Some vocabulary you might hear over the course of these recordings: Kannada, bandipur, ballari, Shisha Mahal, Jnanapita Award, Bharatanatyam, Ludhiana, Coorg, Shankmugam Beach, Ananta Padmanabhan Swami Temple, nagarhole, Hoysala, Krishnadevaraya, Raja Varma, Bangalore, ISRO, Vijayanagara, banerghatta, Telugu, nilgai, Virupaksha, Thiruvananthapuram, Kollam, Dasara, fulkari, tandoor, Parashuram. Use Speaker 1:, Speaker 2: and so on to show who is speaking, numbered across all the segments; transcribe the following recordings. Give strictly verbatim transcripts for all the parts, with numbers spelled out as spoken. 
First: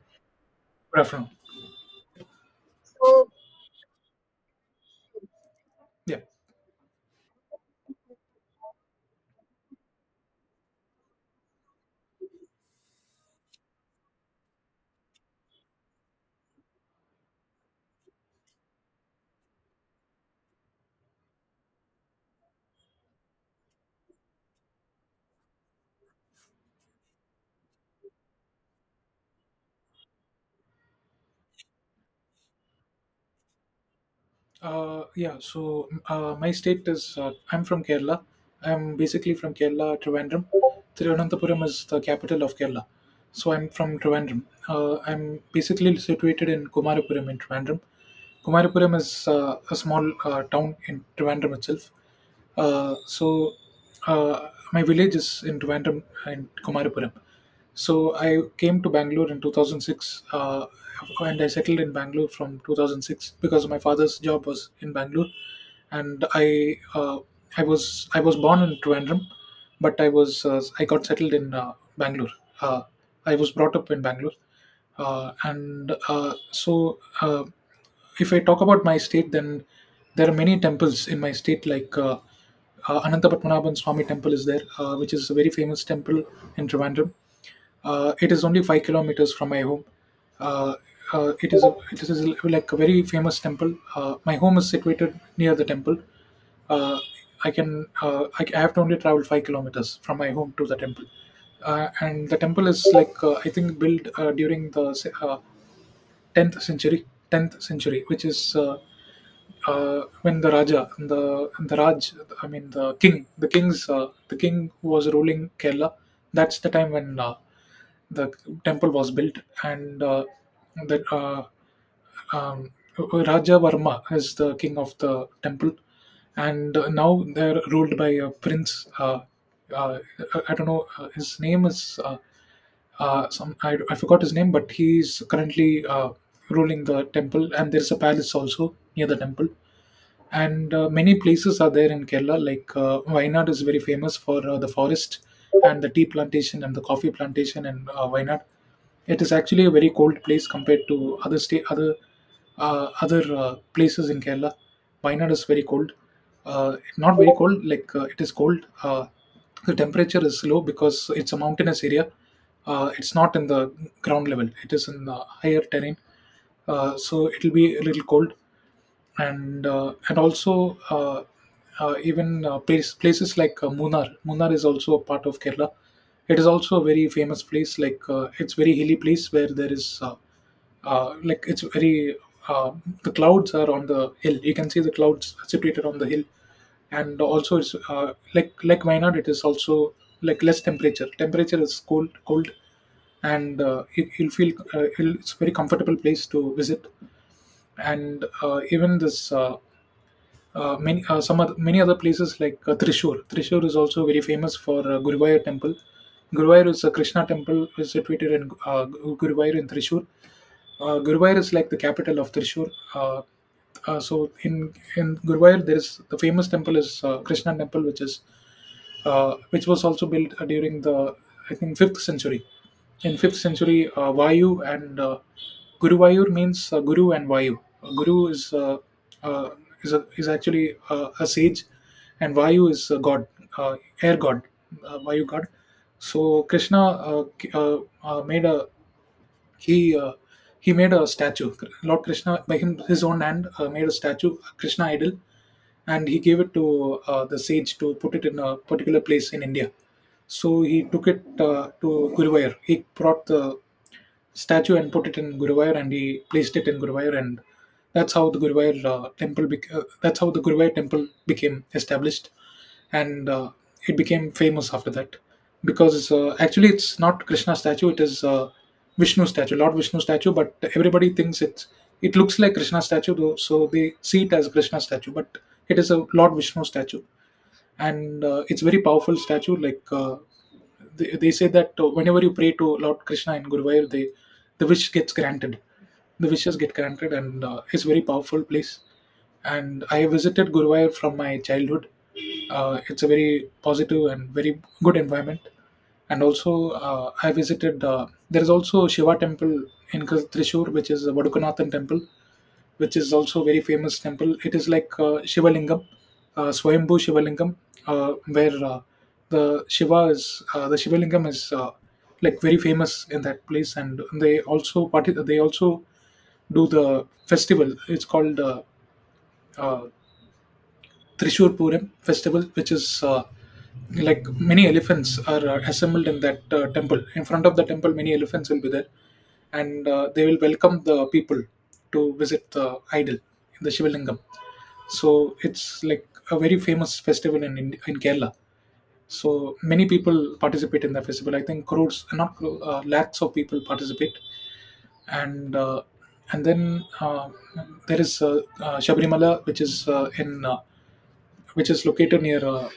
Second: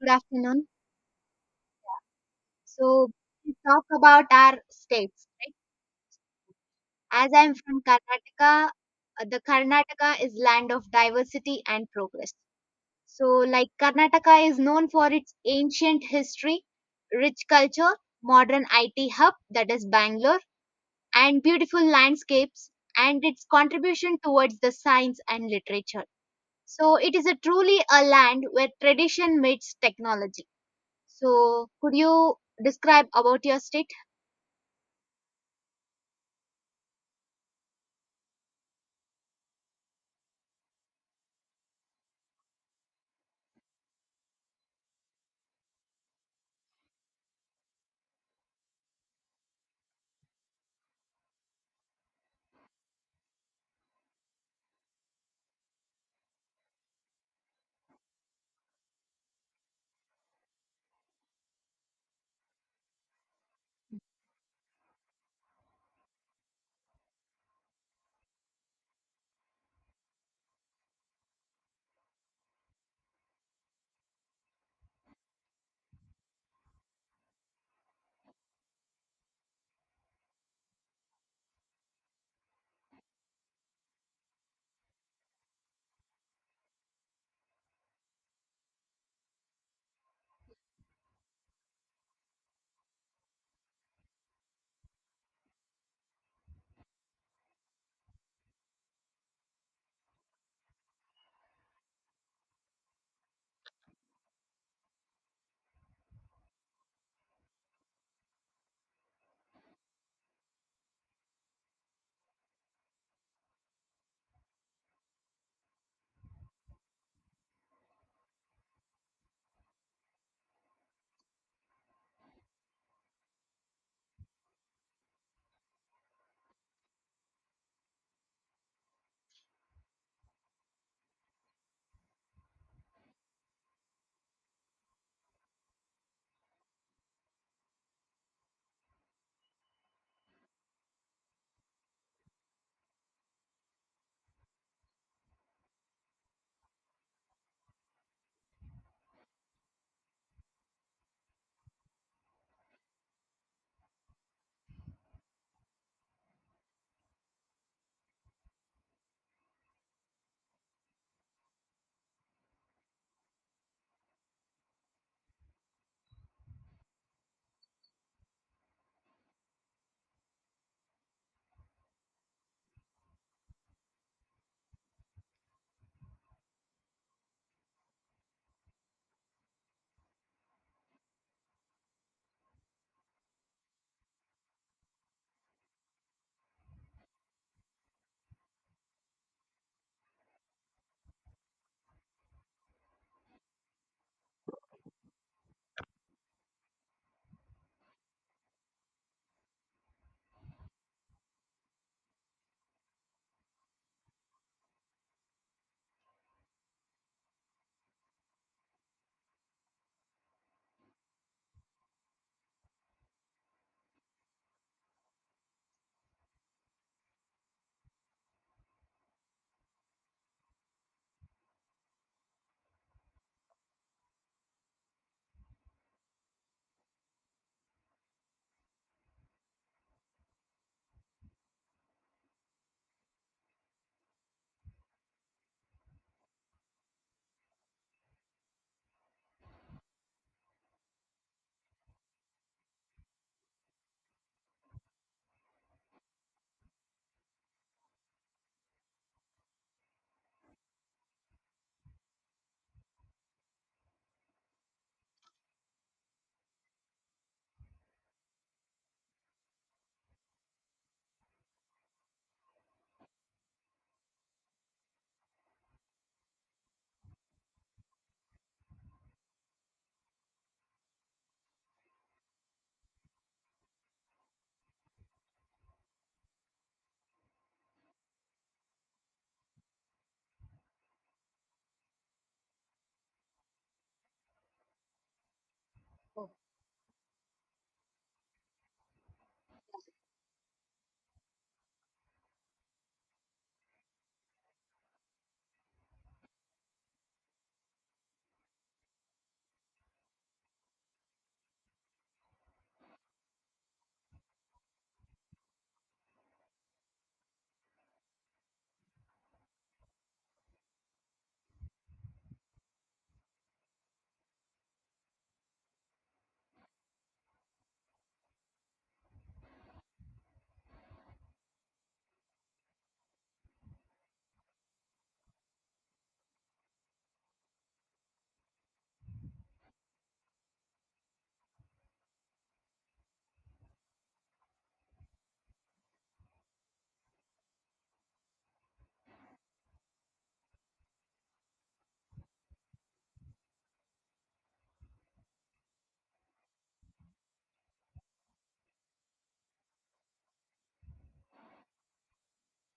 Speaker 1: Good afternoon.
Speaker 2: Good afternoon.
Speaker 1: So we talk about our states,
Speaker 2: Yeah.
Speaker 1: right? As I'm from Karnataka, uh, the Karnataka is land of diversity and progress. So like Karnataka is known for its ancient history, rich culture, modern I T hub that is Bangalore, and beautiful landscapes and its contribution towards the science and literature. So it is a truly a land where tradition meets technology. So could you describe about your state?
Speaker 2: Uh, yeah. So uh, my state is, uh, I'm from Kerala. I'm basically from Kerala, Trivandrum. Thiruvananthapuram is the capital of Kerala. So I'm from Trivandrum. Uh, I'm basically situated in Kumarapuram in Trivandrum. Kumarapuram is uh, a small uh, town in Trivandrum itself. Uh, so uh, my village is in Trivandrum and Kumarapuram. So I came to Bangalore in two thousand six, uh, and I settled in Bangalore from two thousand six because my father's job was in Bangalore, and I uh, I was I was born in Trivandrum, but I was uh, I got settled in uh, Bangalore. Uh, I was brought up in Bangalore. Uh, and uh, so. Uh, if I talk about my state, then there are many temples in my state, like uh, uh, Ananta Padmanabhan Swami Temple is there, uh, which is a very famous temple in Trivandrum. Uh, it is only five kilometers from my home. Uh, uh, it is a, it is like a very famous temple. Uh, my home is situated near the temple. Uh, I can, uh, I, I have to only travel five kilometers from my home to the temple, uh, and the temple is like, uh, I think built uh, during the se- uh, tenth century, tenth century which is, uh, uh, when the raja, the the raj, I mean the king, the king's uh, the king was ruling Kerala. That's the time when, uh, the temple was built, and uh, that uh, um, Raja Varma is the king of the temple, and uh, now they're ruled by a prince. Uh, uh, I don't know, uh, his name is, uh, uh, some, I, I forgot his name, but he's currently uh, ruling the temple, and there's a palace also near the temple. And uh, many places are there in Kerala, like uh, Wayanad is very famous for uh, the forest and the tea plantation and the coffee plantation in uh, Wayanad. It is actually a very cold place compared to other state, other uh, other uh, places in Kerala. Wayanad is very cold. uh, Not very cold, like, uh, it is cold. Uh, the temperature is low because it's a mountainous area. Uh, it's not in the ground level, it is in the higher terrain, uh, so it'll be a little cold. And uh, and also uh, uh, even uh, place, places like uh, Munnar. Munnar is also a part of Kerala. It is also a very famous place. Like, uh, it's very hilly place where there is, uh, uh, like it's very uh, the clouds are on the hill. You can see the clouds separated on the hill, and also it's, uh, like like Wayanad. It is also like less temperature. Temperature is cold, cold, and uh, you, you'll feel uh, you'll- it's a very comfortable place to visit. And uh, even this uh, uh, many uh, some other, many other places like uh, Trishur. Trishur is also very famous for uh, Guruvayur temple. Guruvayur is a Krishna temple, is situated in uh, Guruvayur in Trishur. uh, Guruvayur is like the capital of Trishur. Uh, uh, so in in Guruvayur, there is the famous temple is, uh, Krishna temple, which is, uh, which was also built uh, during the, I think, fifth century. In fifth century, uh, Vayu, and uh, Guruvayur means uh, Guru and Vayu. Uh, Guru is, uh, uh, is a, is actually uh, a sage, and Vayu is a god, uh, air god, uh, Vayu god. So Krishna, uh, k- uh, uh, made a he uh, he made a statue. Lord Krishna by him, his own hand, uh, made a statue, Krishna idol, and he gave it to uh, the sage to put it in a particular place in India. So he took it uh, to Guruvayur. He brought the statue and put it in Guruvayur, and he placed it in Guruvayur, and that's how the Guruvayur uh, temple. Bec- uh, that's how the Guruvayur temple became established, and uh, it became famous after that, because, uh, actually it's not Krishna statue, it is uh, Vishnu statue, Lord Vishnu statue. But everybody thinks it's, it looks like Krishna statue, though, so they see it as Krishna statue, but it is a Lord Vishnu statue, and uh, it's very powerful statue. Like, uh, they, they say that uh, whenever you pray to Lord Krishna in Guruvayur, they, the wish gets granted, the wishes get granted, and uh, it's very powerful place. And I visited Guruvayur from my childhood. Uh, it's a very positive and very good environment. And also uh, I visited, uh, there is also Shiva temple in Kris- trishur, which is a Vadukanathan temple, which is also very famous temple. It is like, uh, Shivalingam, uh, Swayambhu Shivalingam, uh, where uh, the Shiva is, uh, the Shiva Lingam is, uh, like very famous in that place, and they also parti they also do the festival. It's called, uh, uh, Trishur Puram festival, which is, uh, like, many elephants are uh, assembled in that uh, temple. In front of the temple, many elephants will be there, and uh, they will welcome the people to visit the idol, the Shivalingam. So it's like a very famous festival in Ind- in Kerala. So many people participate in the festival. I think crores, not crores, uh, lakhs of people participate. And uh, and then uh, there is, uh, uh, Shabrimala, which is uh, in uh, which is located near, uh,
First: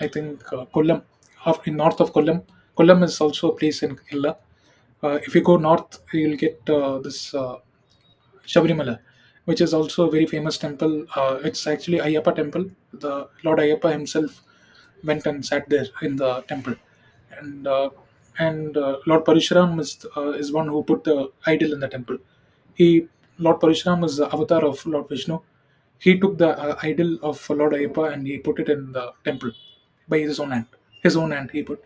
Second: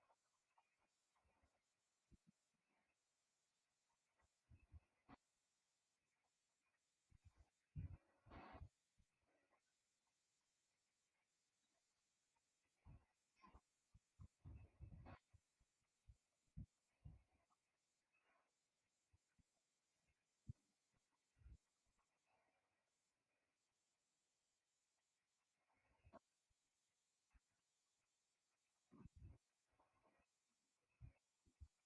Speaker 2: I think, uh, Kollam, half in north of Kollam. Kollam is also a place in Kerala. Uh, if you go north, you'll get, uh, this. Uh, Shabrimala, which is also a very famous temple. Uh, it's actually Ayyappa temple. The Lord Ayyappa himself went and sat there in the temple, and uh, and uh, Lord Parashuram is, uh, is one who put the idol in the temple. He, Lord Parashuram is the avatar of Lord Vishnu. He took the uh, idol of Lord Ayyappa and he put it in the temple by his own hand. His own hand he put.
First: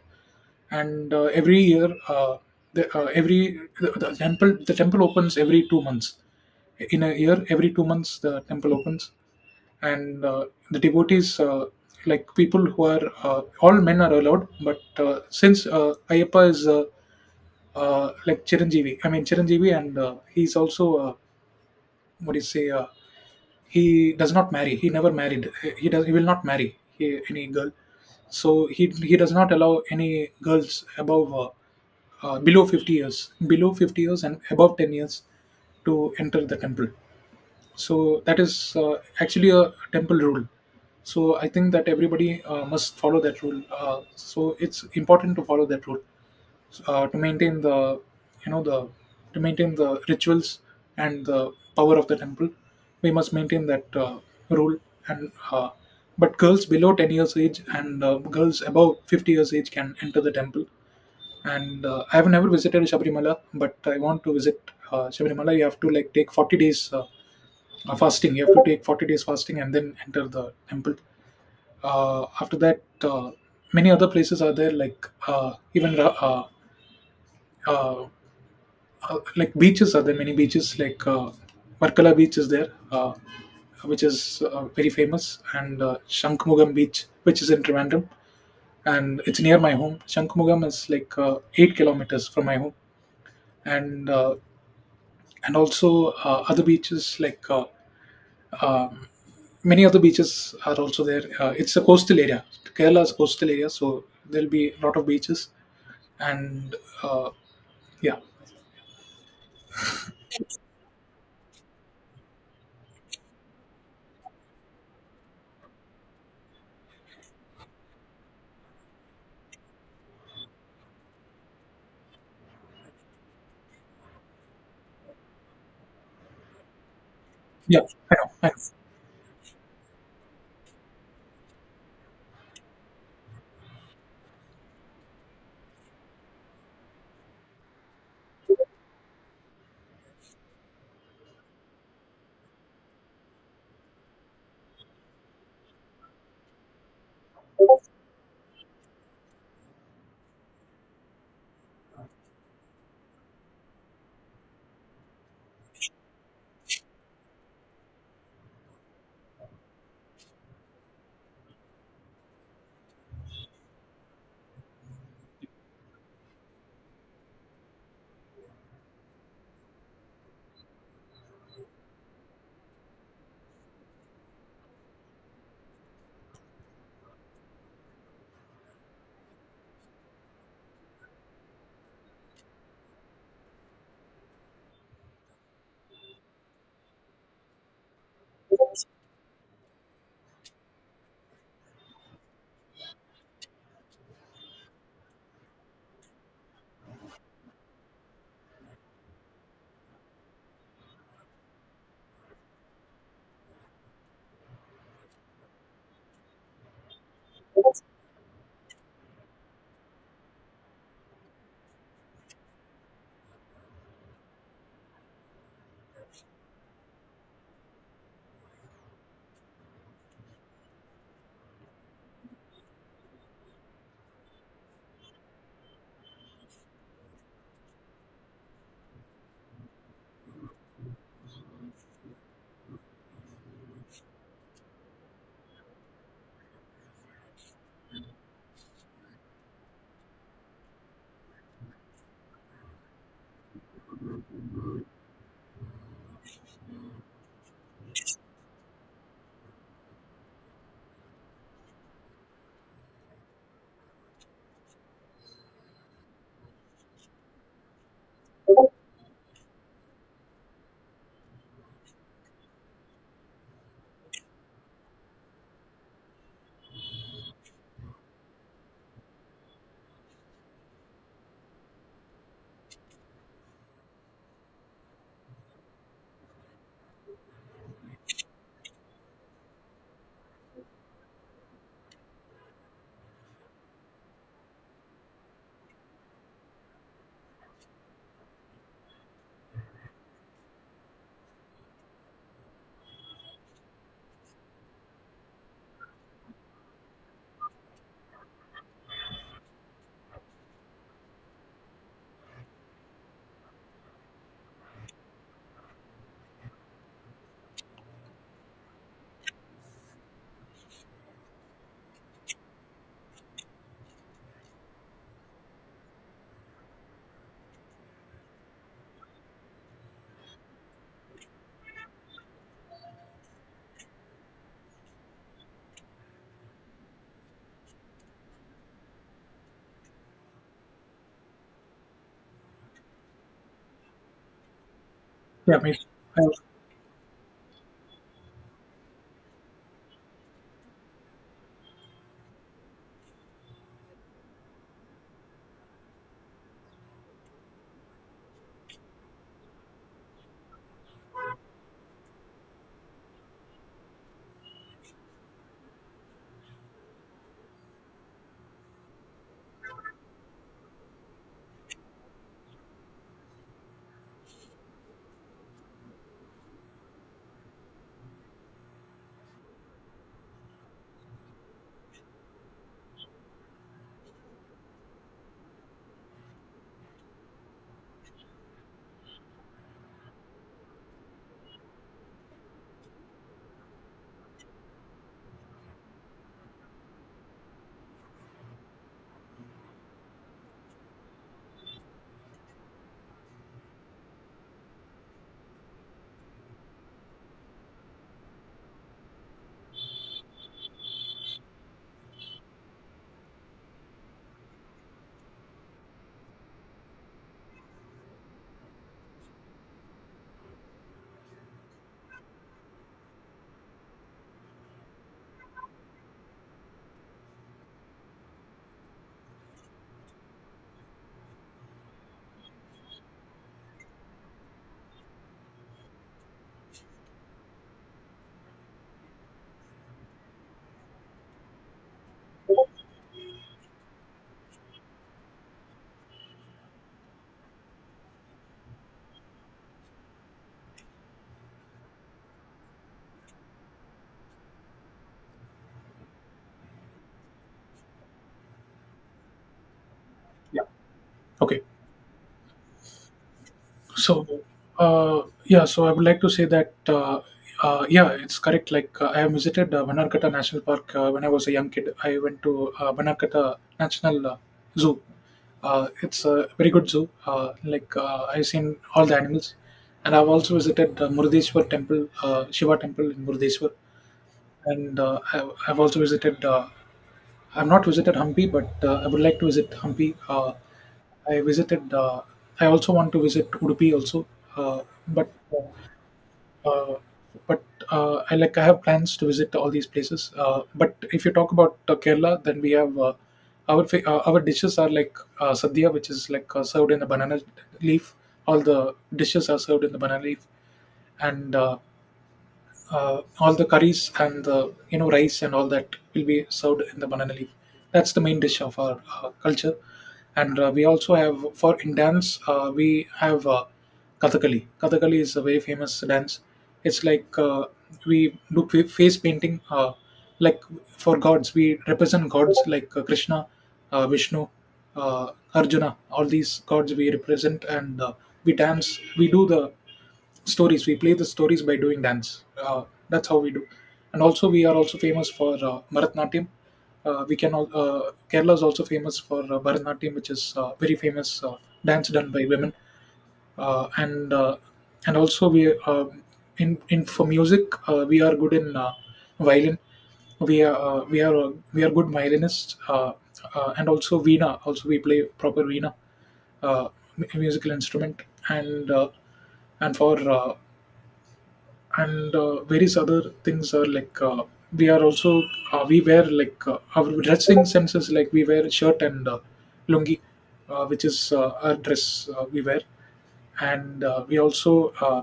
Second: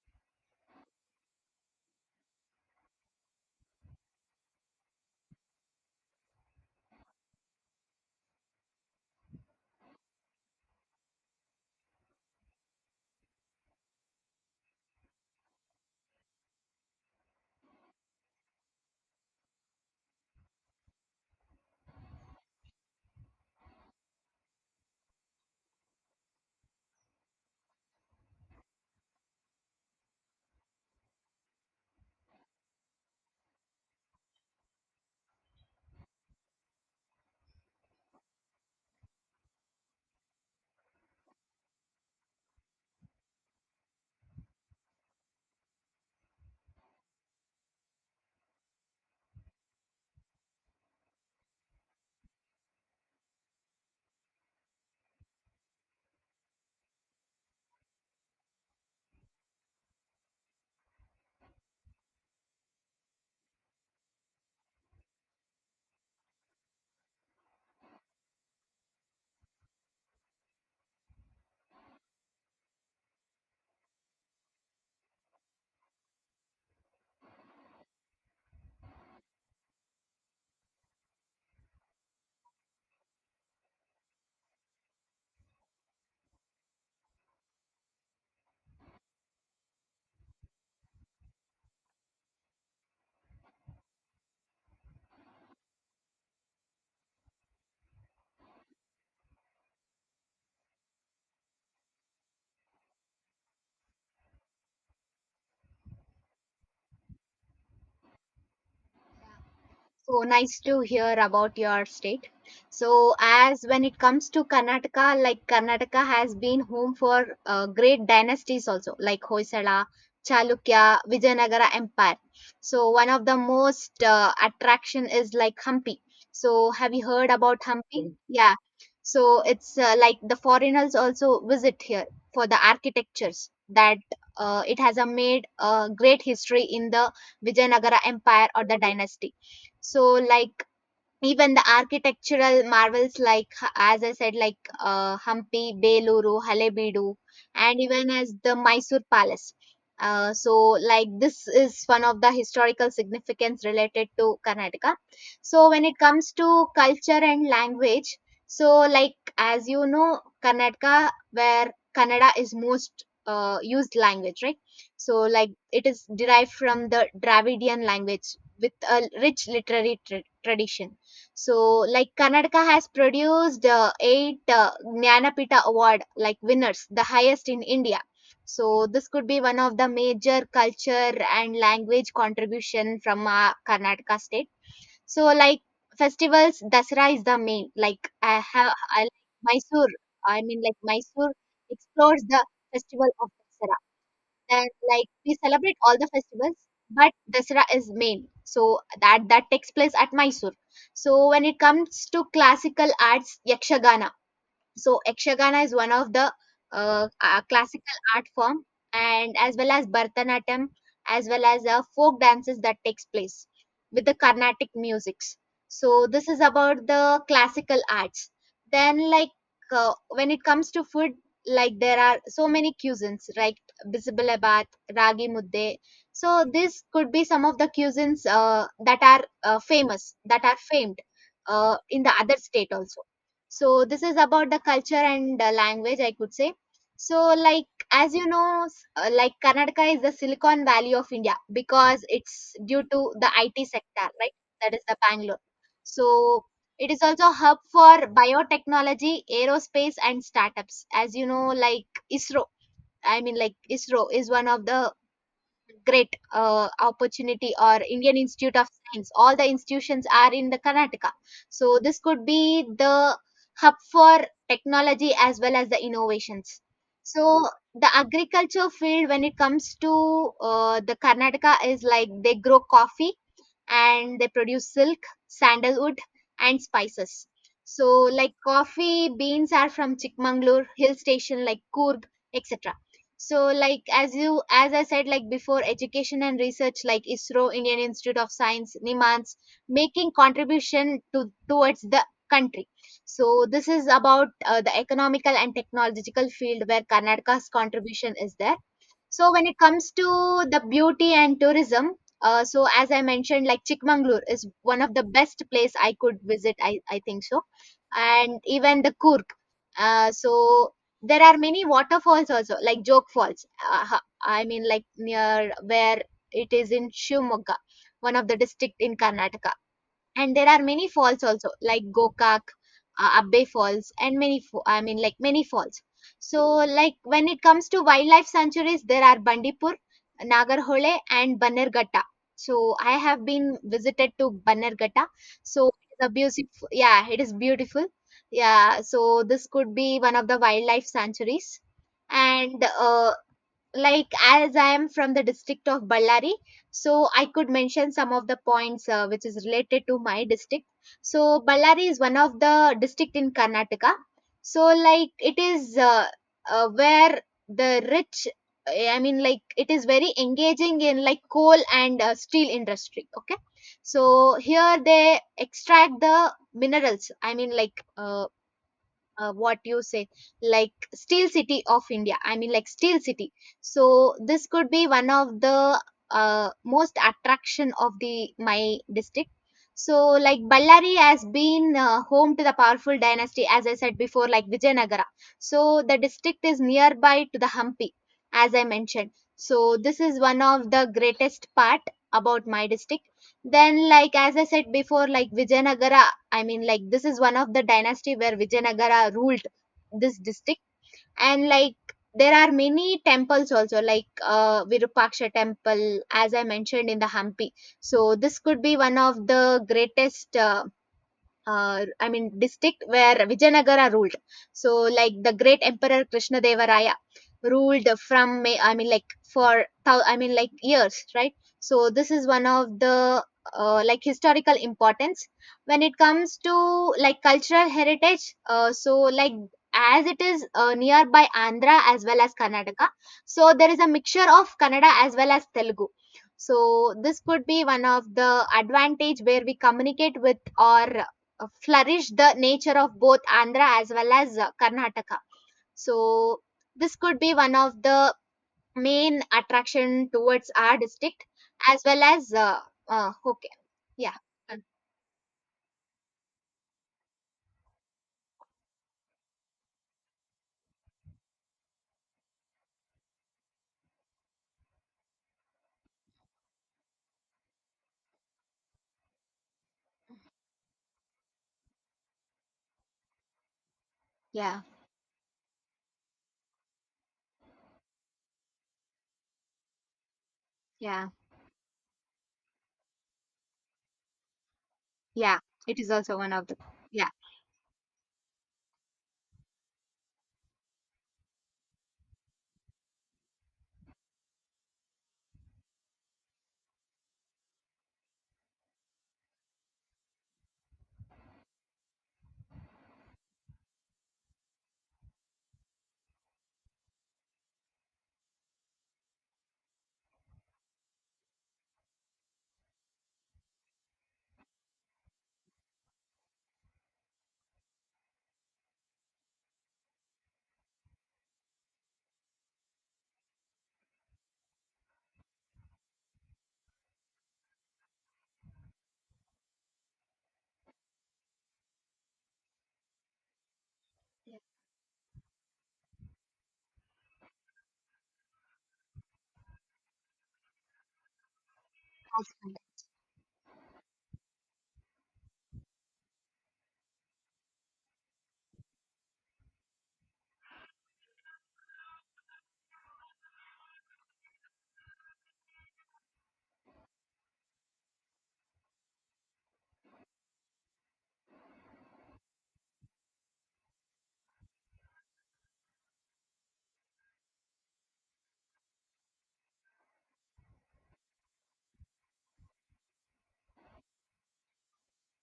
Speaker 2: And uh, every year, uh, the, uh, every the, the temple, the temple opens every two months, in a year every two months the temple opens. And uh, the devotees, uh, like people who are, uh, all men are allowed, but uh, since uh, Ayappa is, uh, uh, like Chiranjeevi, I mean Chiranjeevi, and uh, he's also, uh, what do you say, uh, he does not marry, he never married, he does, he will not marry, he, any girl. So he he does not allow any girls above, uh, uh, below fifty years, below fifty years and above ten years to enter the temple. So that is uh, actually a temple rule. So I think that everybody uh, must follow that rule, uh, so it's important to follow that rule, uh, to maintain the, you know, the, to maintain the rituals and the power of the temple. We must maintain that uh, rule. And uh, but girls below ten years age and uh, girls above fifty years age can enter the temple. And uh, I have never visited Shabrimala, but I want to visit uh, Shabrimala. You have to, like, take forty days uh, uh, fasting. You have to take forty days fasting and then enter the temple. Uh, after that, uh, many other places are there, like uh, even Ra- uh, uh, uh, like beaches are there. Many beaches like uh, Varkala Beach is there, uh, which is uh, very famous, and uh, Shankmugam Beach, which is in Trivandrum, and it's near my home. Shankmugam is like uh, eight kilometers from my home. And uh, and also uh, other beaches, like uh, um, many other beaches are also there. Uh, it's a coastal area. Kerala is a coastal area, so there'll be a lot of beaches. and uh, yeah,
Speaker 1: So nice to hear about your state. So, as when it comes to Karnataka, like Karnataka has been home for uh, great dynasties also, like Hoysala, Chalukya, Vijayanagara Empire. So, one of the most uh, attraction is like Hampi. So, have you heard about
Speaker 2: yeah,
Speaker 1: Hampi? Mm.
Speaker 2: I know, I know.
Speaker 1: Yeah. So, it's uh, like the foreigners also visit here for the architectures that uh, it has a made a great history in the Vijayanagara Empire or the dynasty. So, like, even the architectural marvels like h- as I said, like uh, Hampi, Beluru, Halebeedu, and even as the Mysore Palace. Uh, so like this is one of the historical significance related to Karnataka. So when it comes to culture and language, so like as you know, Karnataka where Kannada is most uh, used language, right? So like it is derived from the Dravidian language with a rich literary tra- tradition. So, like Karnataka has produced uh, eight uh, Jnanapita Award like winners, the highest in India. So, this could be one of the major culture and language contribution from uh, Karnataka state. So, like festivals, Dasara is the main. Like I have I, like Mysore, I mean like Mysore explores the festival of Dasara, that like we celebrate all the festivals but Dasara is main, so that that takes place at Mysore. So when it comes to classical arts, yakshagana, so Ekshagana is one of the uh, uh, classical art form and as well as Bharatanatyam as well as uh, folk dances that takes place with the Carnatic musics. So this is about the classical arts. Then like uh, when it comes to food, like there are so many cuisines like Bisbalabat, Ragi Mudde. So this could be some of the cuisines uh, that are uh, famous, that are famed uh, in the other state also. So this is about the culture and uh, language, I could say. So like as you know, s- uh, like Karnataka is the Silicon Valley of India because it's due to the I T sector, right? That is the Bangalore. So it is also a hub for biotechnology, aerospace, and startups. As you know, like ISRO. I mean, like ISRO is one of the great uh, opportunity or Indian Institute of Science. All the institutions are in the Karnataka. So this could be the hub for technology as well as the innovations. So the agriculture field when it comes to uh, the Karnataka is like they grow coffee and they produce silk, sandalwood, and spices. So, like coffee beans are from Chikmagalur hill station, like Coorg, et cetera. So, like as you, as I said, like before, education and research, like ISRO, Indian Institute of Science, NIMANS, making contribution to towards the country. So, this is about uh, the economical and technological field where Karnataka's contribution is there. So when it comes to the beauty and tourism, uh, so as I mentioned, like Chikmagalur is one of the best place I could visit. I, I think so, and even the Kurk. Uh, so there are many waterfalls also, like Joke Falls. Uh, ha- I mean, like near where it is in Shivamogga, one of the district in Karnataka, and there are many falls also like gokak, uh, abbe falls and many fo- I mean like many falls. So like when it comes to wildlife sanctuaries, there are bandipur, nagarhole, and banerghatta. So I have been visited to banerghatta,
Speaker 2: Yeah.
Speaker 1: so
Speaker 2: Me.
Speaker 1: it's a
Speaker 2: I know.
Speaker 1: beautiful, yeah, it is beautiful. Yeah, so this could be one of the wildlife sanctuaries. And uh, like as I am from the district of ballari, so I could mention some of the points uh, which is related to my district. So ballari is one of the district in karnataka. So like it is uh, uh, where the rich, eh, I mean like it is very engaging in like coal and uh, steel industry, okay? So here they extract the minerals, I mean like uh, uh, what you say, like steel city of india, I mean like steel city. So this could be one of the uh, most attraction of the my district. So like ballari has been uh, home to the powerful dynasty, as I said before, like vijayanagara. So the district is nearby to the hampi, as I mentioned. So this is one of the greatest part about my district. Then like as I said before, like vijayanagara, I mean, like this is one of the dynasty where Vijayanagara ruled this district, and like there are many temples also, like uh, Virupaksha temple, as I mentioned in the Hampi. So this could be one of the greatest uh, uh, I mean, district where Vijayanagara ruled. So, like the great emperor Krishnadevaraya ruled from, May- I mean, like for, thou- I mean, like years, right? So, this is one of the uh, like historical importance when it comes to like cultural heritage. Uh, so, like as it is uh, nearby Andhra as well as Karnataka, so there is a mixture of Kannada as well as Telugu. So this could be one of the advantage where we communicate with our uh, flourish the nature of both Andhra as well as uh, Karnataka. So this could be one of the main attraction towards
Speaker 2: Yeah.
Speaker 1: our district
Speaker 2: Okay.
Speaker 1: as well as uh, uh, okay, yeah.
Speaker 2: So,
Speaker 1: uh,
Speaker 2: uh, yeah, so I would like to say that, uh, uh, yeah, it's correct. Like, uh, I have visited uh, Banarkata National Park uh, when I was a young kid. I went to uh, Banarkata National uh, Zoo. Uh, it's a very good zoo. Uh, like, uh, I've seen all the animals. And I've also visited uh, Murdeshwar Temple, uh, Shiva Temple in Murdeshwar.
Speaker 1: yeah,
Speaker 2: And uh, I've, I've also visited, uh, I've not visited Hampi, but uh, I would like to visit Hampi. Uh,
Speaker 1: yeah,
Speaker 2: I visited. Uh, I also want to visit Udupi also, uh, but
Speaker 1: yeah, it is
Speaker 2: uh,
Speaker 1: also one of the,
Speaker 2: uh,
Speaker 1: yeah,
Speaker 2: but uh, I, like, I have plans to visit all these places. Uh, but if you talk about uh, Kerala, then we have, uh, our fa- uh, our dishes are like, uh, sadhya, which is like uh, served in a banana leaf. All the dishes are served in the banana leaf, and uh, uh, all the curries and the, you know, rice and all that will be served in the banana leaf. That's the main dish of our uh, culture. And uh, we also have for in dance, uh, we have uh, Kathakali. Kathakali is a very famous dance. It's like, uh, we do fa- face painting, uh, like for gods we represent gods, like uh, Krishna, uh, Vishnu, uh, Arjuna. All these gods we represent, and uh, we dance. We do the stories, we play the stories by doing dance, uh, that's how we do. And also, we are also famous for uh, Bharatnatyam. Uh, we can al- uh, kerala is also famous for uh, Bharatnatyam, which is uh, very famous uh, dance done by women.
Speaker 1: that's
Speaker 2: Uh, and uh, and also we, uh, in in for music, uh, we are good in uh, violin. we are uh, we are uh, we are good violinists. Uh, uh, and also veena, also we play proper veena, uh, mu- musical instrument. And uh, and for uh, and uh, various other things are, like, uh, we are also uh, we wear, like, uh, our dressing senses, like we wear shirt and uh, lungi, uh, which is uh, our dress uh, we wear. And uh, we also uh,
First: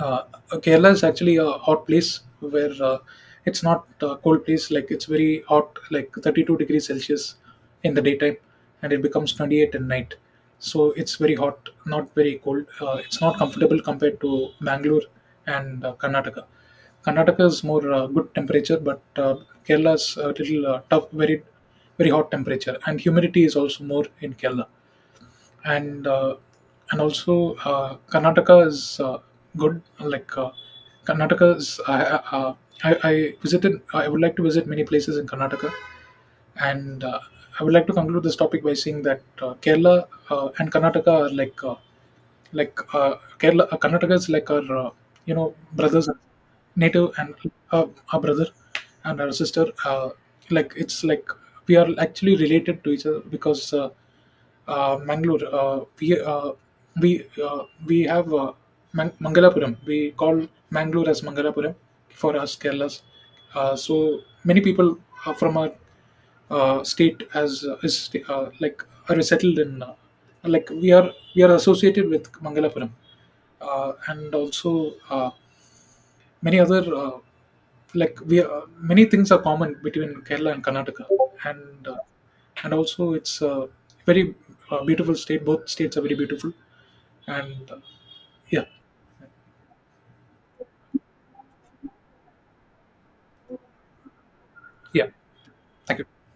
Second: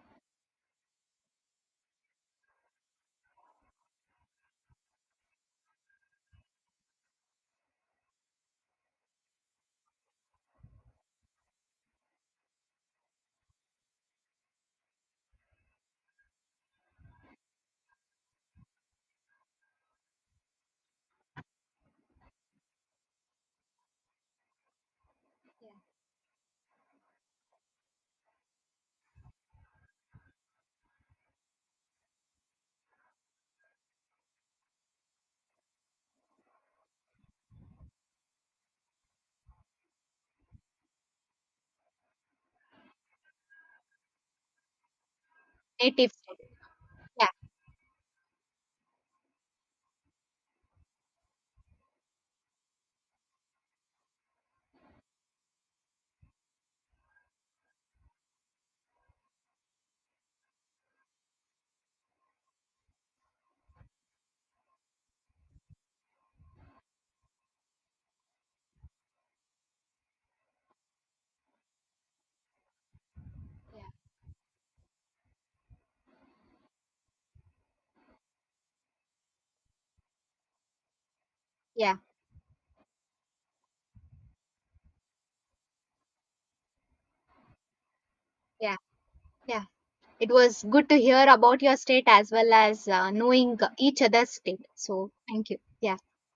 Speaker 2: uh, okay, Kerala is actually a hot place where, uh, it's not a cold place. Like it's very hot, like thirty-two degrees Celsius in the daytime, and it becomes twenty-eight at night. So it's very hot, not very cold. Uh, it's not comfortable compared to Bangalore and uh, Karnataka. Karnataka is more uh, good temperature, but uh, Kerala is a little uh, tough, very very hot temperature, and humidity is also more in Kerala. And uh, and also uh, Karnataka is uh, good. Like, uh, Karnataka is, I, uh, I I visited. I would like to visit many places in Karnataka, and uh, I would like to conclude this topic by saying that, uh, Kerala uh, and Karnataka are like, uh, like uh, Kerala, uh, Karnataka is like our, uh, you know, brothers,
Speaker 1: native state,
Speaker 2: native,
Speaker 1: yeah,
Speaker 2: and uh, our brother and our sister. Uh, like it's like we are actually related to each other because, Uh, uh, Mangalore, uh, we uh, we, uh, we have, uh, Man- Mangalapuram. We call Mangalore as Mangalapuram for us Kerala's. Uh, so many people uh, from our uh, state as, uh, is uh, like, are settled in, uh, like we are we are associated with Mangalapuram. Uh, and also uh, many other, uh, like we are, many things are common between Kerala and Karnataka. and
Speaker 1: yeah,
Speaker 2: uh, and also it's a very uh, beautiful state. Both states are very beautiful. And uh, Yeah,
Speaker 1: yeah. Yeah, it was good to hear about your state as well as uh, knowing each other's state,
Speaker 2: yeah,
Speaker 1: so thank you, yeah.
Speaker 2: thank you.